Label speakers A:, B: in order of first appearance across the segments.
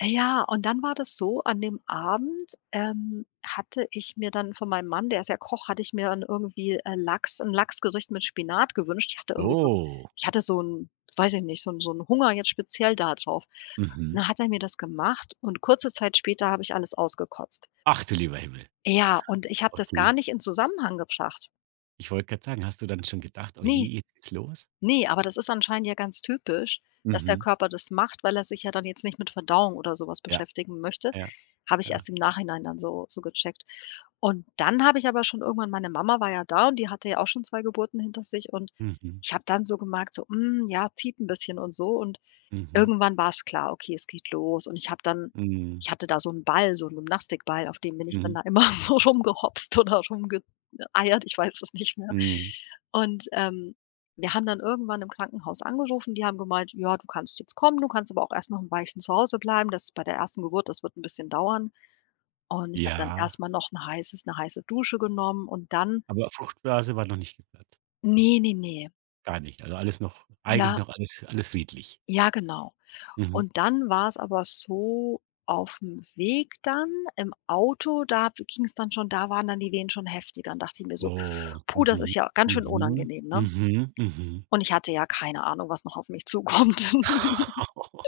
A: Äh, ja, und dann war das so: An dem Abend, ähm, hatte ich mir dann von meinem Mann, der ist ja Koch hatte ich mir irgendwie, äh, Lachs 'n Lachsgericht mit Spinat gewünscht. Ich hatte irgendwie so 'n
B: Oh.
A: ich hatte so 'n, weiß ich nicht so 'n so 'n Hunger jetzt speziell da drauf. Und
B: Mhm.
A: dann hat er mir das gemacht und kurze Zeit später habe ich alles ausgekotzt.
B: Ach du lieber Himmel.
A: Ja, und ich habe das gar
B: Okay.
A: nicht in Zusammenhang gebracht.
B: Ich wollte grad sagen, hast du dann schon gedacht: „Oh je,
A: Ne,
B: jetzt geht's los?“
A: ne, aber das ist anscheinend ja ganz typisch, dass der
B: Mhm.
A: Körper das macht, weil er sich ja dann jetzt nicht mit Verdauung oder so was
B: Ja.
A: beschäftigen möchte.
B: Ja.
A: Habe ich
B: Ja.
A: erst im Nachhinein dann so so gecheckt. Und dann habe ich aber schon irgendwann meine Mama war ja da und die hatte ja auch schon 2 Geburten hinter sich und
B: Mhm.
A: ich habe dann so gemerkt so: „Mm, ja, zieht 'n bisschen“ und so. Und
B: Mhm.
A: irgendwann war's klar: „Okay, es geht los.“ Und ich habe dann
B: Mhm.
A: ich hatte da so 'n Ball, so 'n Gymnastikball, auf den mir nichts dann
B: Mhm.
A: da immer so rumgehopst oder rumge äh, eiert, ich weiß es nicht mehr.
B: Mhm.
A: Und, ähm, wir haben dann irgendwann im Krankenhaus angerufen, die haben gemeint: „Ja, du kannst jetzt kommen, du kannst aber auch erst noch 'n Weilchen zu Hause bleiben, das ist bei der 1. Geburt das wird 'n bisschen dauern.“ Und ich habe dann
B: Ja.
A: erst mal noch 'n heißes 'ne heiße Dusche genommen und dann
B: Aber Fruchtblase war noch nicht geplatzt.
A: Ne, ne, ne.
B: Gar nicht, also, alles noch eigentlich
A: Ja.
B: noch alles alles friedlich.
A: ja genau.
B: Mhm.
A: Und dann war's aber so: Auf'm Weg dann im Auto, da be ging's dann schon da waren dann die Wehen schon heftiger. Dann dacht ich mir so:
B: Oh,
A: „Puh, das ist
B: mhm,
A: ja ganz schön
B: mhm,
A: unangenehm, ne?“
B: mhm, mhm.
A: Und ich hatte ja keine Ahnung, was noch auf mich zukommt.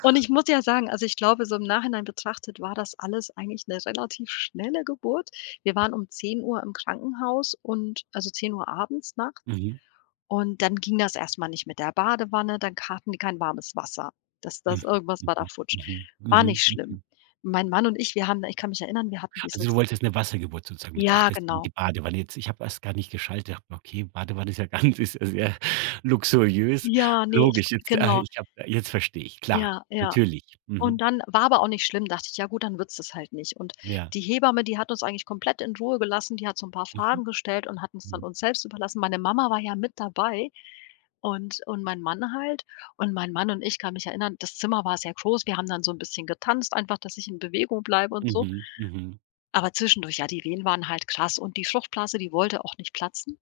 A: Und ich muss ja sagen, also, ich glaube, so im Nachhinein betrachtet war das alles eigentlich 'ne relativ schnelle Geburt. Wir waren um 10:00 im Krankenhaus und also, 10:00 abends nachts.
B: Mhm.
A: Und dann ging das erst mal nicht mit der Badewanne, dann k hatten die kein warmes Wasser. Das
B: Mhm,
A: das irgendwas war da
B: mhm,
A: futsch.
B: mhm,
A: War
B: mhm,
A: nicht schlimm.
B: mhm.
A: Meine Mann und ich, wir haben ich kann mich erinnern, wir hatten
B: Also,
A: dieses
B: du wolltest 'ne Wassergeburt sozusagen mit ach
A: Ja,
B: deswegen
A: genau.
B: die Badewanne jetzt. Ich habe erst gar nicht geschaltet. Habe gedacht: „Okay, Badewanne ist ja ganz ist ja sehr luxuriös.“
A: Ja, ne, ich w
B: Logisch, jetzt ah,
A: Genau.
B: ich habe jetzt verstehe ich, klar,
A: Ja, ja.
B: natürlich,
A: Und
B: mhm.
A: dann war aber auch nicht schlimm, dachte ich: „Ja, gut, dann wird's das halt nicht.“ Und
B: Ja.
A: die Hebamme, die hat uns eigentlich komplett in Ruhe gelassen, die hat so 'n paar
B: Mhm.
A: Fragen gestellt und hat uns dann
B: Mhm.
A: uns selbst überlassen. Meine Mama war ja mit dabei und und mein Mann halt. Und mein Mann und ich kann mich erinnern, das Zimmer war sehr groß, wir haben dann so 'n bisschen getanzt einfach, dass ich in Bewegung bleibe und so
B: Mhm. Mhm.
A: aber zwischendurch ja, die Wehen waren halt krass und die Fruchtblase, die wollte auch nicht platzen.